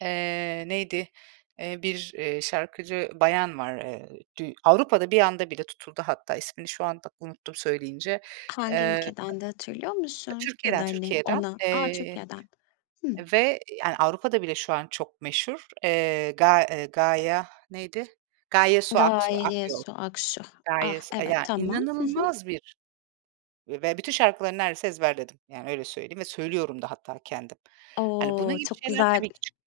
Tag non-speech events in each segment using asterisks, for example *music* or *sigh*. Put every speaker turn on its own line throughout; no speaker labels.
Eee, neydi, eee, bir, eee, şarkıcı bayan var. Eee, dü Avrupa'da bir anda bir de tutuldu hatta, ismini şu anda unuttum söyleyince.
Hangi
Eee,
ülkedendi hatırlıyor musun ya da,
Türkiye'den,
hani,
Türkiye'den,
ona, a,
eee,
Türkiye'den? Hımm.
ve, yani, Avrupa'da bile şu an çok meşhur, eee, Ga eee, Gaya, neydi? Gaye Su Aks eee,
Gaye
Akyol.
Su Aksu. Ah,
Gaye Su, eee,
evet
ya
tamam. Hı hı.
inanılmaz bir ve bütün şarkıları neredeyse ezberledim. Yani, öyle söyleyeyim ve söylüyorum da hatta kendim. Hani, bunun
O
gibi
çok
şeyler
güzel.
tabii ki çıkıyor.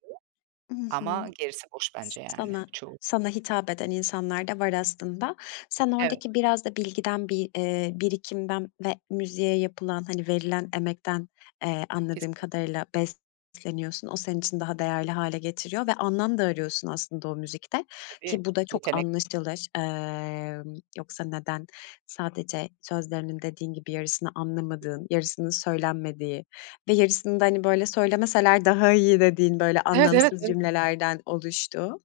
Hı hı.
Ama gerisi boş
S
bence yani çoğu.
sana hitap eden insanlar da var aslında. Sen
Evet.
oradaki biraz da bilgiden, bir, eee, birikimden ve müziğe yapılan, hani verilen emekten, eee, anladığım
Kesinlikle.
kadarıyla besleniyorsun. O senin için daha değerli hâle getiriyor ve anlam da arıyorsun aslında o müzikte
Tabii,
ki bu da çok
yetenekli.
anlaşılır. Emm, yoksa neden sadece sözlerinin dediğin gibi yarısını anlamadığın, yarısının söylenmediği ve yarısını da, hani, böyle söylemeseler daha iyi dediğin, böyle,
Evet, evet,
anlamsız
evet.
cümlelerden oluştuğu,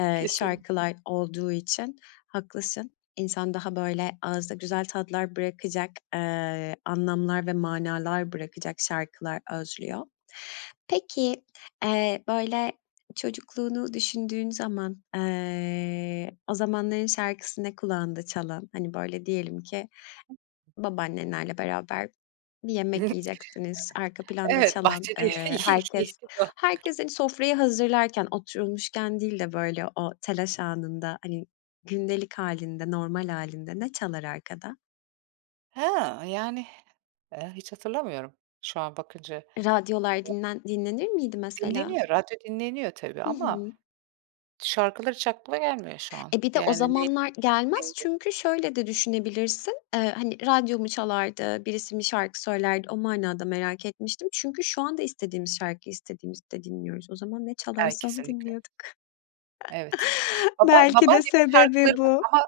eee,
Kesin.
şarkılar olduğu için haklısın. İnsan daha, böyle, ağızda güzel tatlar bırakacak, eee, anlamlar ve manalar bırakacak şarkılar özlüyor. Peki, eee, böyle çocukluğunu düşündüğün zaman, eee, o zamanların şarkısı ne kulağında çalan? Hani, böyle, diyelim ki babaannenlerle beraber bir yemek
*giggles*
yiyeceksiniz. Arka planda
Evet,
çalan,
bahçe *unintelligible*
eee, herkes,
*chuckles*
herkes, hani, sofrayı hazırlarken, oturulmuşken değil de, böyle, o telaş anında, hani, gündelik hâlinde, normal hâlinde ne çalar arkada?
Ha, yani, eee, hiç hatırlamıyorum şu an bakınca
Radyolar
*unintelligible*
dinlen dinlenir miydi mesela?
Dinleniyor, radyo dinleniyor tabii
Hı
ama
hı.
şarkılar hiç aklıma gelmiyor şu an.
E, bir de o
Yani, ney,
zamanlar gelmez
neydi?
çünkü şöyle de düşünebilirsin. Eee, hani, radyo mu çalardı, birisi mi şarkı söylerdi o manada merak etmiştim çünkü şu anda istediğimiz şarkıyı istediğimizde dinliyoruz. O zaman ne
Ay,
çalarsa onu
kesinlikle.
dinliyorduk.
Evet,
*chuckles*
baba
Belki de
babaannemin şarkıları
sebebi
var
bu.
ama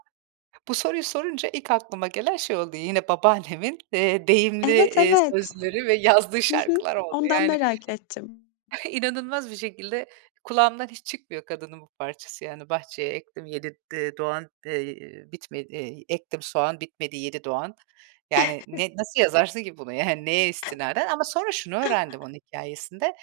bu soruyu sorunca ilk aklıma gelen şey oldu, yine babaannemin, eee, deyimli,
Evet,
eee,
evet.
sözleri ve yazdığı
Hı hı.
şarkılar oldu.
Ondan
Yani,
merak ettim.
*chuckles* inanılmaz bir şekilde kulağımdan hiç çıkmıyor kadının bu parçası. Yani, "Bahçeye ektim 7 d doğan, eee, bitmedi. Ektim soğan, bitmedi 7 doğan." Yani,
*chuckles*
ne, nasıl yazarsın ki bunu? Yani, neye istinaden? Ama sonra şunu öğrendim onun hikâyesinde.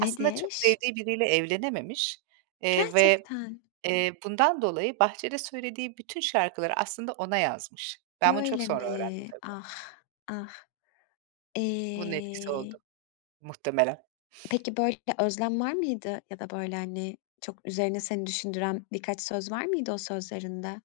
Aslında çok sevdiği biriyle evlenememiş, eee, ve,
Gerçekten.
eee, bundan dolayı bahçede söylediği bütün şarkıları aslında ona yazmış. Ben bunu çok
Öyle
sonra öğrendim
mi?
tabii.
Ah, ah.
Bunun etkisi oldu
Eee
muhtemelen.
Peki, böyle, bir özlem var mıydı ya da, böyle, hani, çok üzerine seni düşündüren birkaç söz var mıydı o sözlerinde?